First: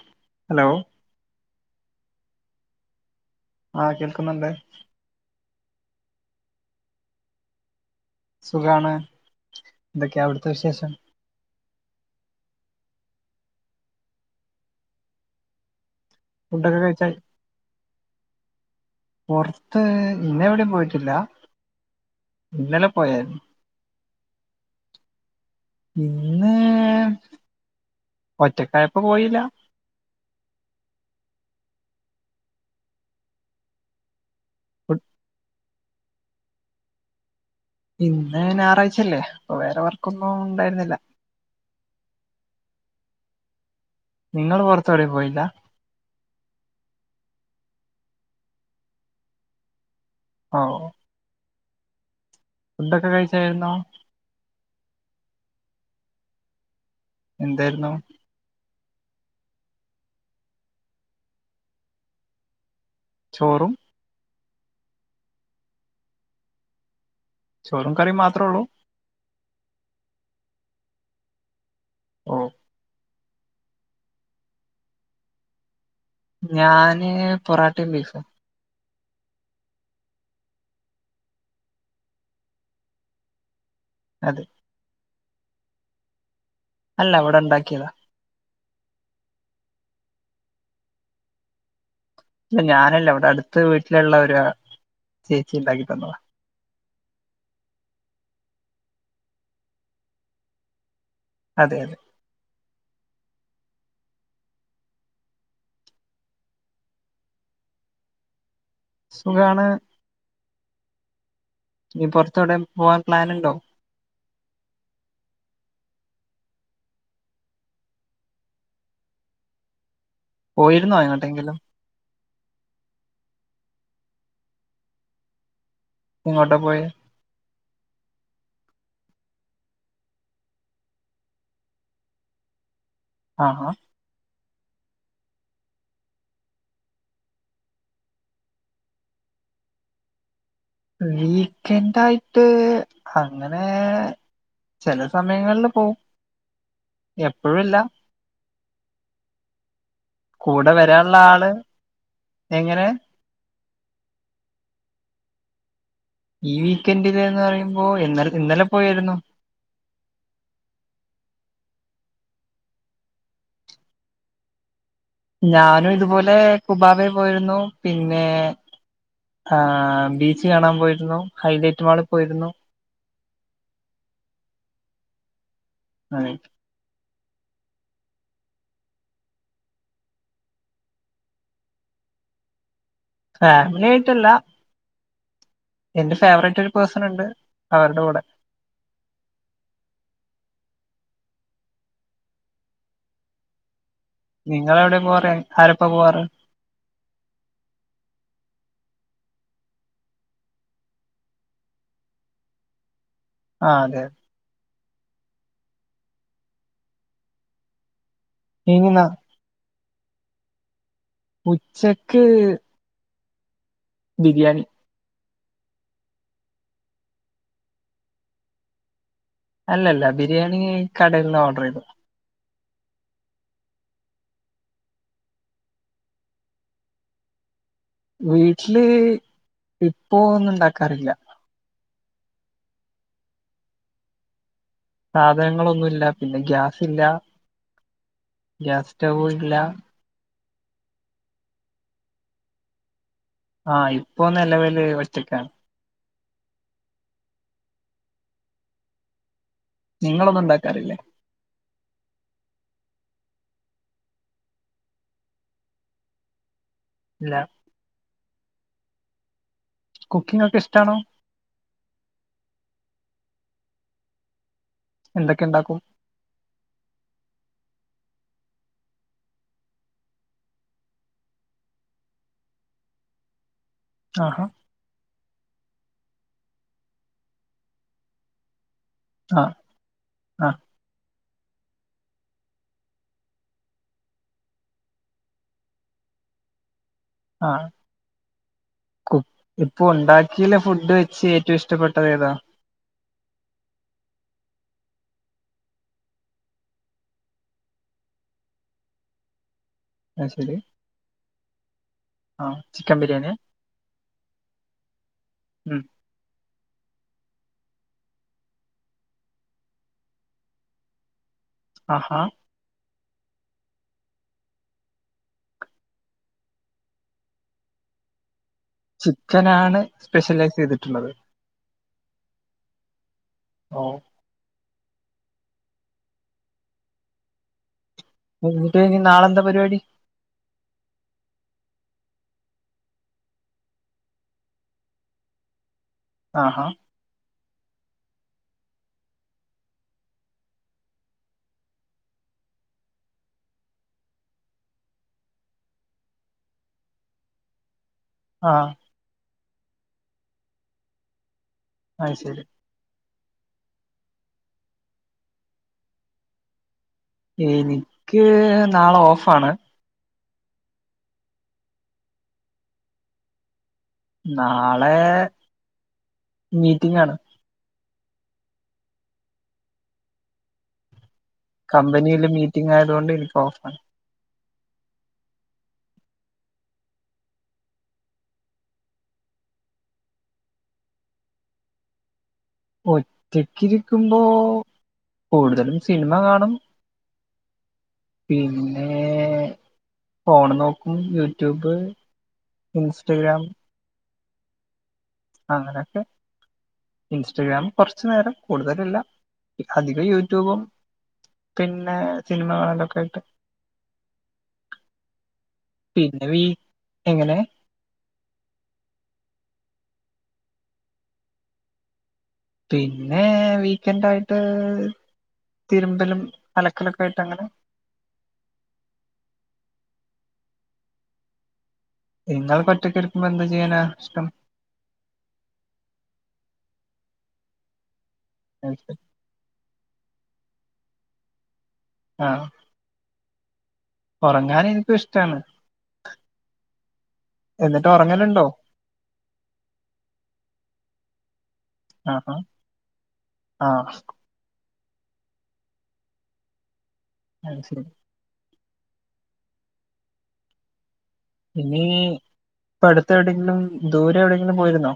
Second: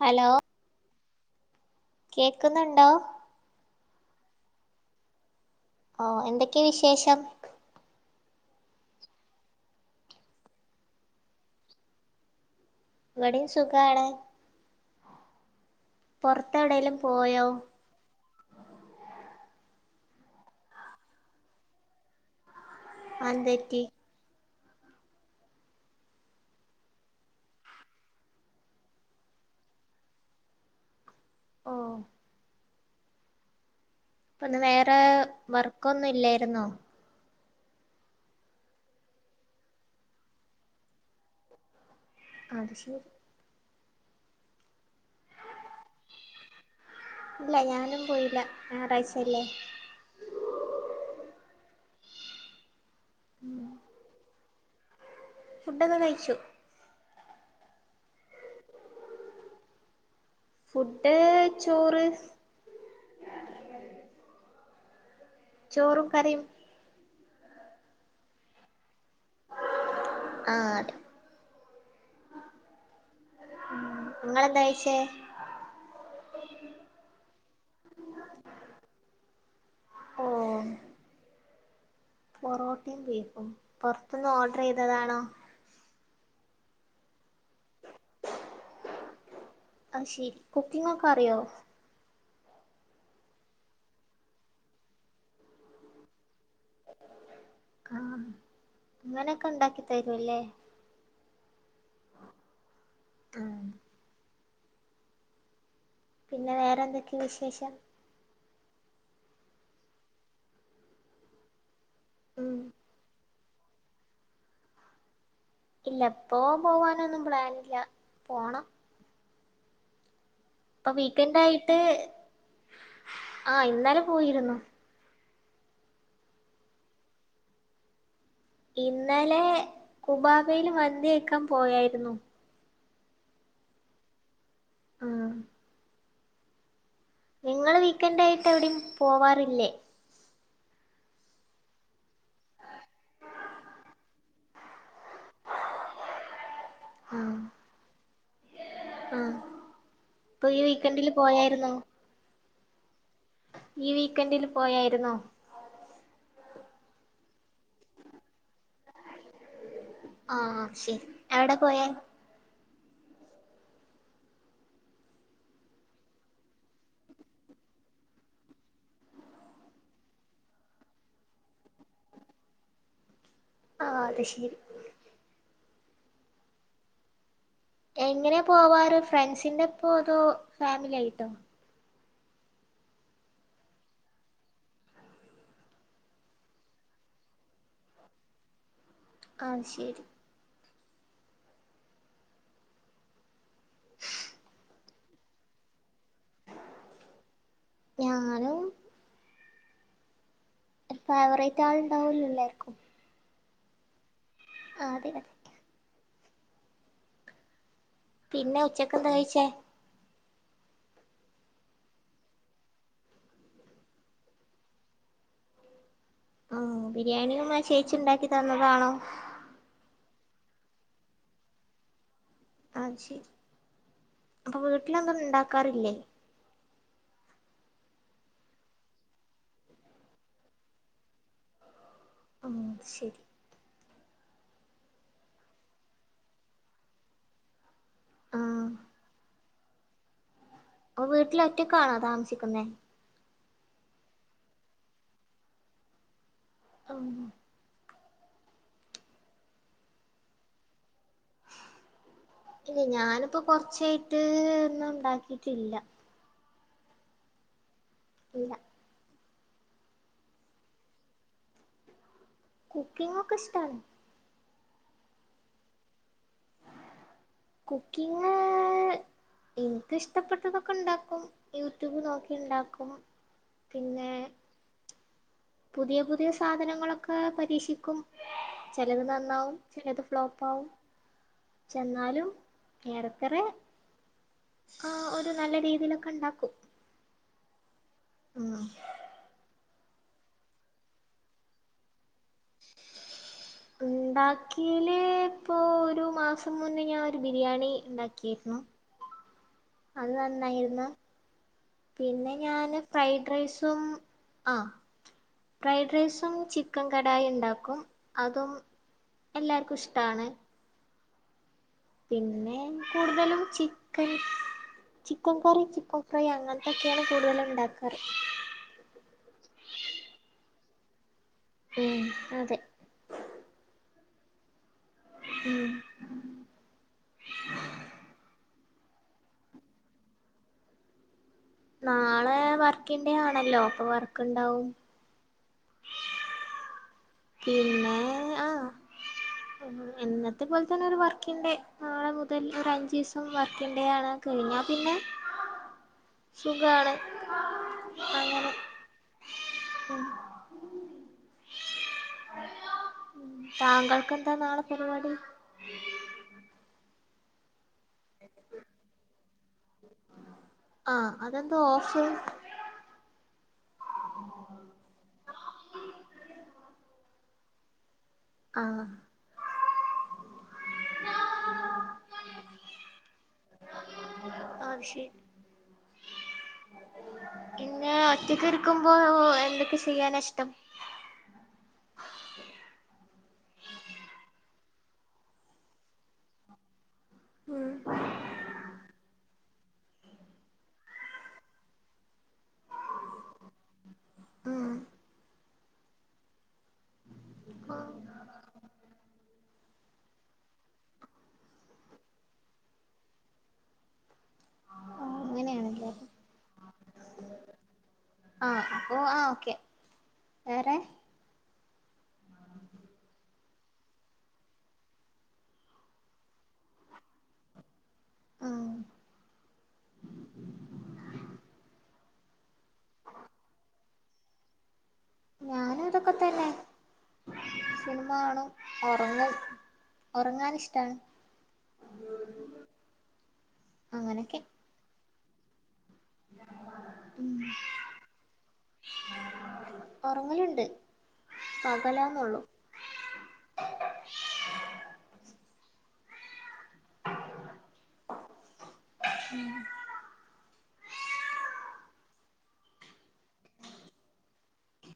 Hello hello കേക്കുന്നുണ്ടോ ആ കേൾക്കുന്നുണ്ട് ഓ എന്തൊക്കെയ വിശേഷം സുഖാണ് എന്തൊക്കെയ അവിടുത്തെ വിശേഷം ഇവിടെയും സുഖാണ് പുറത്തെ ഫുഡൊക്കെ എവിടെലും കഴിച്ചാ പോയോ പൊർത്ത് ഇന്നവിടിം പോയിട്ടില്ല ഇന്നലെ പോയായിരുന്നു അന്തെറ്റി ഇന്ന് ഒറ്റക്കായപ്പ പോയീല ഒ ഓ പ്പ ഇന്ന് വേറെ ഫു- വർക്കൊന്നു ഇല്ലായിരുന്നോ ഇന്ന് ഞാറാഴ്ചയല്ലേ അപ്പൊ വേറെ വർക്കൊന്നും ഉണ്ടായിരുന്നില്ല. അത് ശരി. നിങ്ങള് പൊറത്തവിടെം പോയില്ല ഇല്ല ഞാനും പോയില്ല ഞാറാഴ്ചല്ലേ ഓ ഫുഡ്ഡക്കെ കഴിച്ചായിരുന്നോ ഫുഡ്ഡക്കെ കയിച്ചു. എന്തേര്ന്നു ഫുഡ്ഡ് ചോറ് ചോറും ചോറും കറിയും ചോറും കറി മാത്രം ഉള്ളു. ആതെ ഓ മ് ഇങ്ങെളെന്താ കഴിച്ചേ ഞാന് പൊറാട്ടിംബീഫ് ഒ ഓ പൊറോട്ടിം ബീഫും പൊറത്ത്ന്ന് അതെ ഓഡ്രയ്തതാണോ അല്ല ഇവടെ ണ്ടാക്കിയതാ ആഅ്ശരി, കുക്കിംഗ് ഒക്കെ അറിയോ? ല്ല ഞാനല്ല, ഇവിടെ അടുത്ത വീട്ടിലുള്ള ഒരു ചേച്ചിണ്ടാക്കി തന്നതാ ആഹ് അങ്ങനൊക്കെണ്ടാക്കി തരുല്ലേ അതെ അതെ ആഹ് പിന്നെ വേറെ എന്തൊക്കെ വിശേഷം. സുഖാണ്. ഇനി പുറത്തവിടെ ഉം പോവാൻ പ്ലാൻ ഉണ്ടോ? ഇല്ല ഇപ്പോ പോവാൻ ഒന്നും പ്ലാനില്ല പോണം. അപ്പൊ പോയിരുന്നോ വീക്കെൻഡ് എങ്ങോട്ടെങ്കിലും ആയിട്ട് ആഹ ഇന്നാലെ പോയിരുന്നു. ഇങ്ങോട്ടാ പോയോ? ഇന്നലെ കുബാബൽ മന്തി കഴിക്കാൻ പോയായിരുന്നു. ആഹ് ആഹ് ഉം നിങ്ങൾ വീക്കെൻഡ് ആയിട്ട് എവിടിം പോവാറില്ലേ? വീക്കെൻഡ് ആയിട്ട് അങ്ങനെ ചില സമയങ്ങളിൽ പോവും. ആ എപ്പോഴില്ല ആ ഇപ്പൊ ഈ കൂടെ വീക്കെൻഡിൽ വരാനുള്ള ആള് പോയായിന്നോ? എങ്ങനെ ഈ വീക്കെൻഡിൽ പോയായിരുന്നോ? ഈ വീക്കെൻഡ് എന്ന് പറയുമ്പോ ഇന്നലെ പോയായിരുന്നു. ആഹ ശരി എവിടെ പോയാ? ഞാനും ഇതുപോലെ കുബാബേ പോയിരുന്നു പിന്നെ ആ ബീച്ച് കാണാൻ പോയിരുന്നു. ഹൈലൈറ്റ് മാള് പോയിരുന്നു. ആ അത് ശരി അതെ എങ്ങനെ പോവാറ് ഫ്രണ്ട്സിന്റെ ഓപ്പോ അതോ ഫാമിലി ആയിട്ടോ? ഫാമിലി ആയിട്ട് അല്ല. എന്റെ ഫേവററ്റ് ഒരു പേഴ്സൺ ഉണ്ട് അവരുടെ കൂടെ. ആത് ശരി നിങ്ങൾ എവിടെ പോവാറ് ആരോപ്പ പോവാറ്. ഞാനും ഫേവറേറ്റാൾ ഇണ്ടാവല്ലോ എല്ലാര്ക്കും ആ അതെ ആ അതെ അതെ പിന്നെ ഇനി ഉച്ചക്ക് ന- എന്താ കഴിച്ചേ? ഉച്ചക്ക് ബിരിയാണി ആ ബിരിയാണിയും ആ ചേച്ചി ഉണ്ടാക്കി തന്നതാണോ? അല്ലല്ല ബിരിയാണി കടയിൽ നിന്ന് ഓർഡർ ചെയ്തു. ആത് ശരി അപ്പൊ വീട്ടിലോനും ഉണ്ടാക്കാറില്ലേ? വീട്ടില് ഇപ്പോ ഒന്നും ഉണ്ടാക്കാറില്ല. ആഹ് അത്ശരി. സാധനങ്ങളൊന്നുമില്ല പിന്നെ ഗ്യാസ് ഇല്ല ആഹ് ഗ്യാസ് സ്റ്റവ് ഇല്ല. ഓ വീട്ടിൽ ഒറ്റക്കാണോ താമസിക്കുന്നേ. ആഹ ഇപ്പൊ നിലവിൽ ഒറ്റക്കാണ്. ആഹ് ഉം നിങ്ങളൊന്നും ഉണ്ടാക്കാറില്ലേ? ഇല്ല ഞാനിപ്പോ കൊറച്ചായിട്ട് ഒന്നും ഉണ്ടാക്കിട്ടില്ല. ഇല്ല ഇല്ല കുക്കിംങ്‌ ഒക്കെ ഇഷ്ടാണോ കുക്കിംങ് ഒക്കെ ഇഷ്റ്റാണ് എന്തെക്കെണ്ടാക്കും കുക്കിങ്‌ ഇൻക്ക് ഇഷ്ടപ്പെട്ടതൊക്കെണ്ടാക്കും യൂട്യൂബ് നോക്കിണ്ടാക്കും പിന്നെ ആഹാ പുതിയ പുതിയ സാധനങ്ങളൊക്കെ പരീക്ഷിക്കും ചെലത് ആ നന്നാവും ചിലത് ആ ഫ്ലോപ്പാവും ചെന്നാലും ഏറക്കുറെ ആ ഒരു നല്ല രീതിലൊക്കെണ്ടാക്കും ആഹ കുക് ഇപ് ഇപ്പൊ ഉണ്ടാക്കിലെ ഫുഡ്ഡ് വെച്ച് ഏറ്റവും ഇഷ്ടപ്പെട്ടത് ഏതാ ഉണ്ടാക്കീല് പ്പോ ഒരു മാസം മുന്നെ ഞാൻ ഒരു ബിരിയാണി ഇണ്ടാക്കിര്ന്നു അത് നന്നായിര്ന്നോ പിന്നെ ആ ഞാന് ചിക്കൻ ബിരിയാണി ഫ്രൈഡ്റൈസും ആ ഉം ഫ്രൈഡ്റൈസും ചി ക്കൻ കടായി ഇണ്ടാക്കും അതും എല്ലാർക്കും ഇഷ്ടാണ് ആഹാ പിന്നെ കൂട്തലും ചിക്കൻ ചിക്കൻകറി ചിക്കൻഫ്രൈ അങ്ങൻത്തൊക്കേണ് കൂടുതലും ണ്ടാക്കാറ് ചിക്കനാണ് സ്പെഷ്യലൈസെയ്തിട്ട്ള്ളത് ഉം അതെ ഓ ഉം എന്നിട്ട് ഇനി നാളെന്തപരിവാടി നാളെ വർക്കിങ്ഡേ ആണല്ലോ അപ്പൊ വർക്ണ്ടാവും. ആഹാ പിന്നെ ആഹ് എന്നത്തെ പോൽതന്നെ ഒരു വർക്കിങ്ഡേ നാളെ മുതൽ ഒരു അഞ്ചു ദിവസം വർക്കിങ് ഡേ ആണ് കഴിഞ്ഞ പിന്നെ സുഖാണ് അങ്ങനെ ആഹ് ഉം അത് ശരി താങ്കൾക്കെന്താ നാളെ പരിപാടി എനിക്ക് നാളെ ഓഫാണ് ആഹ് അതെന്താ ഓഫ്‌ നാളെ മീറ്റിങ്ങാണ് ആഹ് കമ്പനിയില് മീറ്റിംങ്‌ ആയതുകൊണ്ട് എനിക്ക് ഓഫാണ് ആഹ് ശരി പിന്നെ ഒറ്റക്ക് ഇരിക്കുമ്പോ എന്തൊക്കെ ചെയ്യാന ഇഷ്ടം ഒറ്റക്കിരിക്കുമ്പോ കൂടുതലും സിനിമ കാണും ഉം പിന്നെ ഫോൺ നോക്കും യൂട്യൂബ് ഇൻസ്റ്റഗ്രാം ഉം അങ്ങനെയൊക്കെ ഇൻസ്റ്റഗ്രാം ഉം കുറച്ച് നേരം കൂടുതലല്ലാ അധികം യൂട്യൂബും പിന്നെ സിനിമ കാണലൊക്കെ ആയിട്ട് ഓ അങ്ങനെയാണല്ലേ പിന്നെ വി എങ്ങനെ ആഹ് ഓ ആ ഓക്കെ വേറെ പിന്നെ വീക്കെൻഡ് ആയിട്ട് തിരുമ്പലും അലക്കലൊക്കെ ആയിട്ട് അങ്ങനെ ആഹ് നിങ്ങൾ ഒറ്റക്കിരിക്കുമ്പോ എന്ത് ചെയ്യാനാ ഇഷ്ടം? ഞാനും അതൊക്കെ തന്നെ സിനിമ കാണും ഉറങ്ങും. ഉറങ്ങാനിഷ്ടാണ്. ആഹ് അങ്ങനൊക്കെ ഉറങ്ങാന് എനിക്കും ഇഷ്ടാണ്. ഉം എന്നിട്ട് ഉറങ്ങലുണ്ടോ ഉറങ്ങലുണ്ട്. ആഹ് ആ ആഹ് അത് ശരി ഉം ഇനി ഇപ്പ അടുത്ത് എവിടെയെങ്കിലും ദൂരെ എവിടെയെങ്കിലും പോയിരുന്നോ?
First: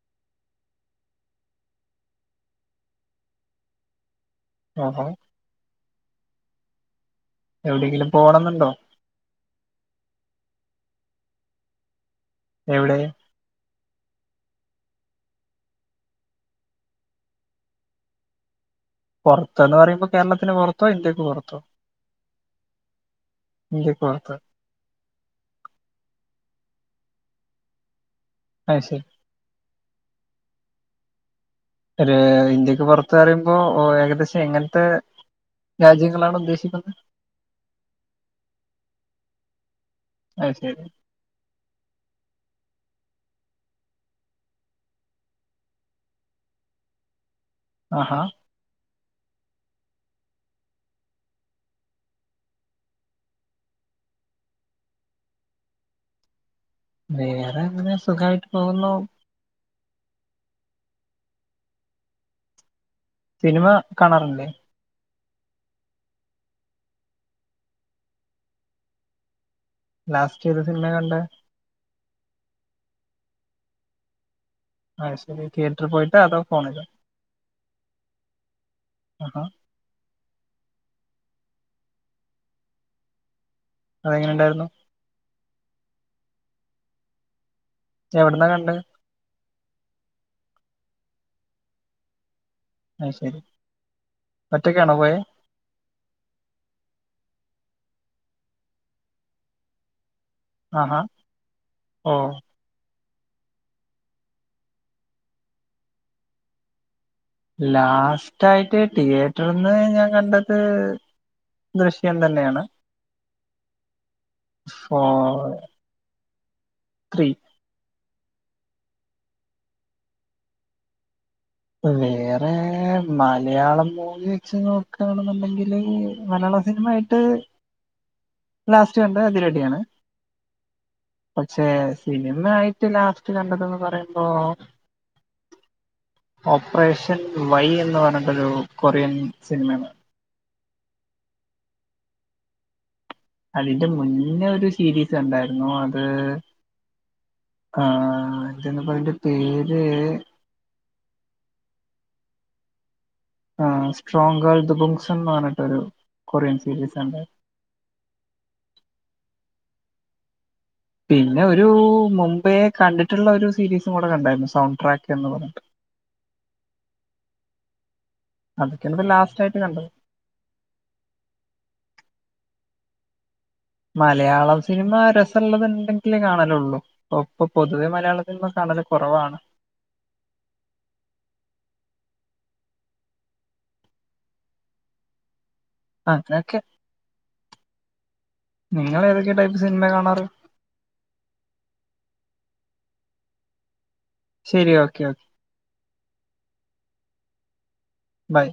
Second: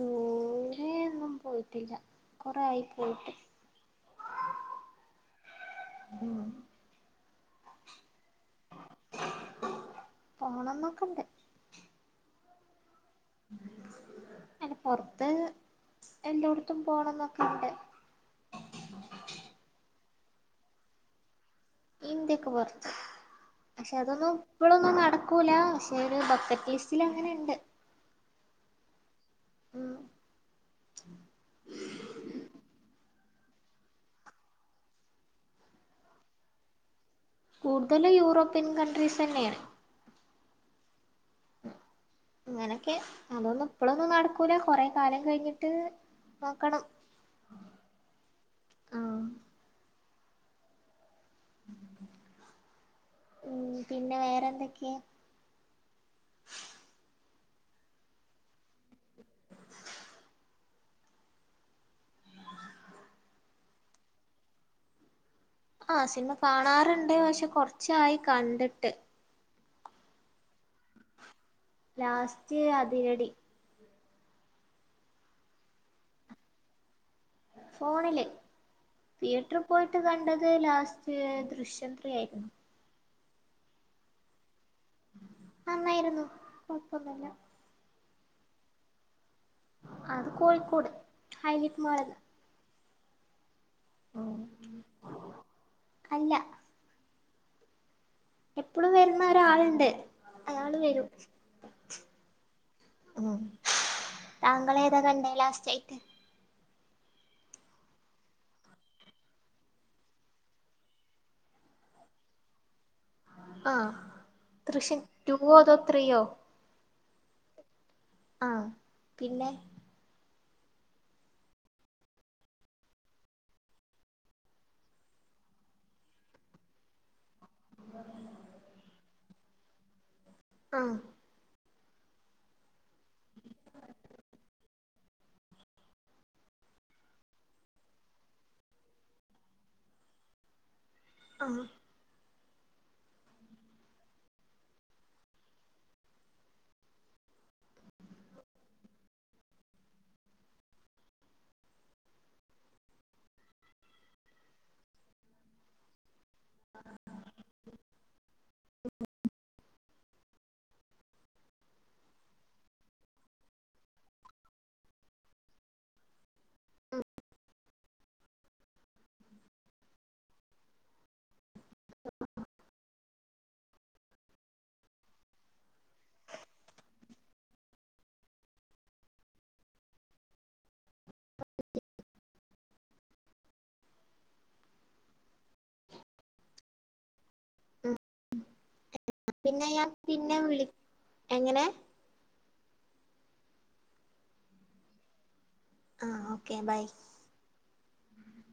ദൂരെ ഒന്നും പോയിട്ടില്ല കുറെ ആയി പോയിട്ട്. ആ ആ ഉം എവിടെയെങ്കിലും പോണം എന്നുണ്ടോ? പോണംന്നൊക്കണ്ട്. എവിടെ? അങ്ങനെ പൊറത്ത് എല്ലാടത്തും പോണംന്നൊക്കെ ഉണ്ട്. പുറത്ത്ന്ന് പറയുമ്പോ കേരളത്തിന് പുറത്തോ ഇന്ത്യക്ക് പുറത്തോ? ഇന്ത്യാക്ക് പുറത്ത്. പക്ഷെ ഇന്ത്യക്ക് പുറത്ത് അതൊന്നും ഇപ്പോളൊന്നും നടക്കൂല. പക്ഷെ ഒരു ബക്കറ്റ് ലിസ്റ്റില അങ്ങനെ ഉണ്ട്. അത് ശരി ഉം ഒരു ഇന്ത്യക്ക് പുറത്ത പറയുമ്പോ ഏകദേശം എങ്ങനത്തെ രാജ്യങ്ങളാണ് ഉദ്ദേശിക്കുന്നത്? കൂടുതല് യൂറോപ്യൻ കണ്ടട്രീസ് തന്നെണ്. അത് ശരി. അങ്ങനൊക്കെ അതൊന്നും ഇപ്പളോന്നും നടക്കൂല കൊറെ കാലം കഴിഞ്ഞിട്ട്. നോക്കണം ആഹാ ആഹ് ഉം പിന്നെ വേറെന്തൊക്കെ വേറെ ന്താ അങ്ങനെ സുഖായിട്ട് പോകുന്നു [inaudible] [inaudible] സിനിമ കാണാറില്ലേ ആ സിനിമ കാണാറുണ്ട് പക്ഷെ കൊറച്ചായി കണ്ടിട്ട് ലാസ്റ്റ് ഏത് സിനിമ കണ്ട് ലാസ്റ്റ് അതിരടി. അത് ശരി തിയേറ്റർ പോയിട്ട് അതോ ഫോൺലോ ഫോണില് ആഹാ തീയറ്റർ പോയിട്ട് കണ്ടത് ലാസ്റ്റ് ദൃശ്യം ത്രീ യായിരുന്നു അതെങ്ങനെ ഉണ്ടായിരുന്നു നന്നായിരുന്നു കോഴപ്പൊന്നുല്ല എവിടന്നാ കണ്ടെ അത് കോഴിക്കോട് ഹൈലിറ്റ് മാൾ നിന്ന് അത് ശരി ഒറ്റൊക്കാണോ പോയെ അല്ല എപ്പളും വരുന്ന ഒരാളുണ്ട് അയാള് ആഹാ വരും ഓ ഉം താങ്കള് ഏതാ കണ്ടേ ലാസ്റ്റ് ആയിട്ട് ലാസ്റ്റ ആയിട്ട് തിയേറ്റർന്ന് ഞാൻ കണ്ടത് ദൃശ്യം തന്നെയാണ് ആ ഫോ ദൃശ്യം ടുവോ അതോ ത്രീയോ ത്രീ ആഹ് പിന്നെ വേറെ മലയാളം മൂവി വെച്ച് നോക്കയാണെന്നുണ്ടെങ്കിൽ മലയാളം സിനിമ ആയിട്ട് ലാസ്റ്റ് കണ്ടത് അതിരടി ആണ് ആഹ് പക്ഷേ സിനിമ ആയിട്ട് ലാസ്റ്റ് കണ്ടതെന്ന് പറയുമ്പോ ഓപ്പറേഷൻ വൈ എന്ന് പറഞ്ഞട്ടൊരു കൊറിയൻ സിനിമയുണ്ട് ആ അതിന്റെ മുന്നേ ഒരു സീരീസ് കണ്ടായിരുന്നു അത് ആ ഇതന്ന് പറയുമ്പോ അതിന്റെ പേര് ആ strong girl the [unintelligible] Korean series ഉണ്ട് [inaudible] പിന്നെ ഒരു മുംബെ കണ്ടിട്ടുള്ള ഒരു സീരീസും കൂടെ കണ്ടായിരുന്നു സൗണ്ട് ട്രാക്ക് റ്റ് പറഞ്ഞിട്ട് [inaudible] അതൊക്കാണ് ഇപ്പ ലാസ്റ്റ് ആയിട്ട് കണ്ടത് മലയാളം സിനിമ അരസള്ളത്ണ്ടെങ്കിലേ കാണലുള്ളു ഒപ്പൊ പൊതുവെ മലയാളത്തിന് കാണല് കുറവാണ് അ അങ്ങനൊക്കെ നിങ്ങള് ഏത് പിന്നെ ഞാൻ പിന്നെ വിളി എങ്ങനെ ശരി ഓക്കെ ഓക്കെ ആഹ് ഓക്കേ ബൈ ബൈ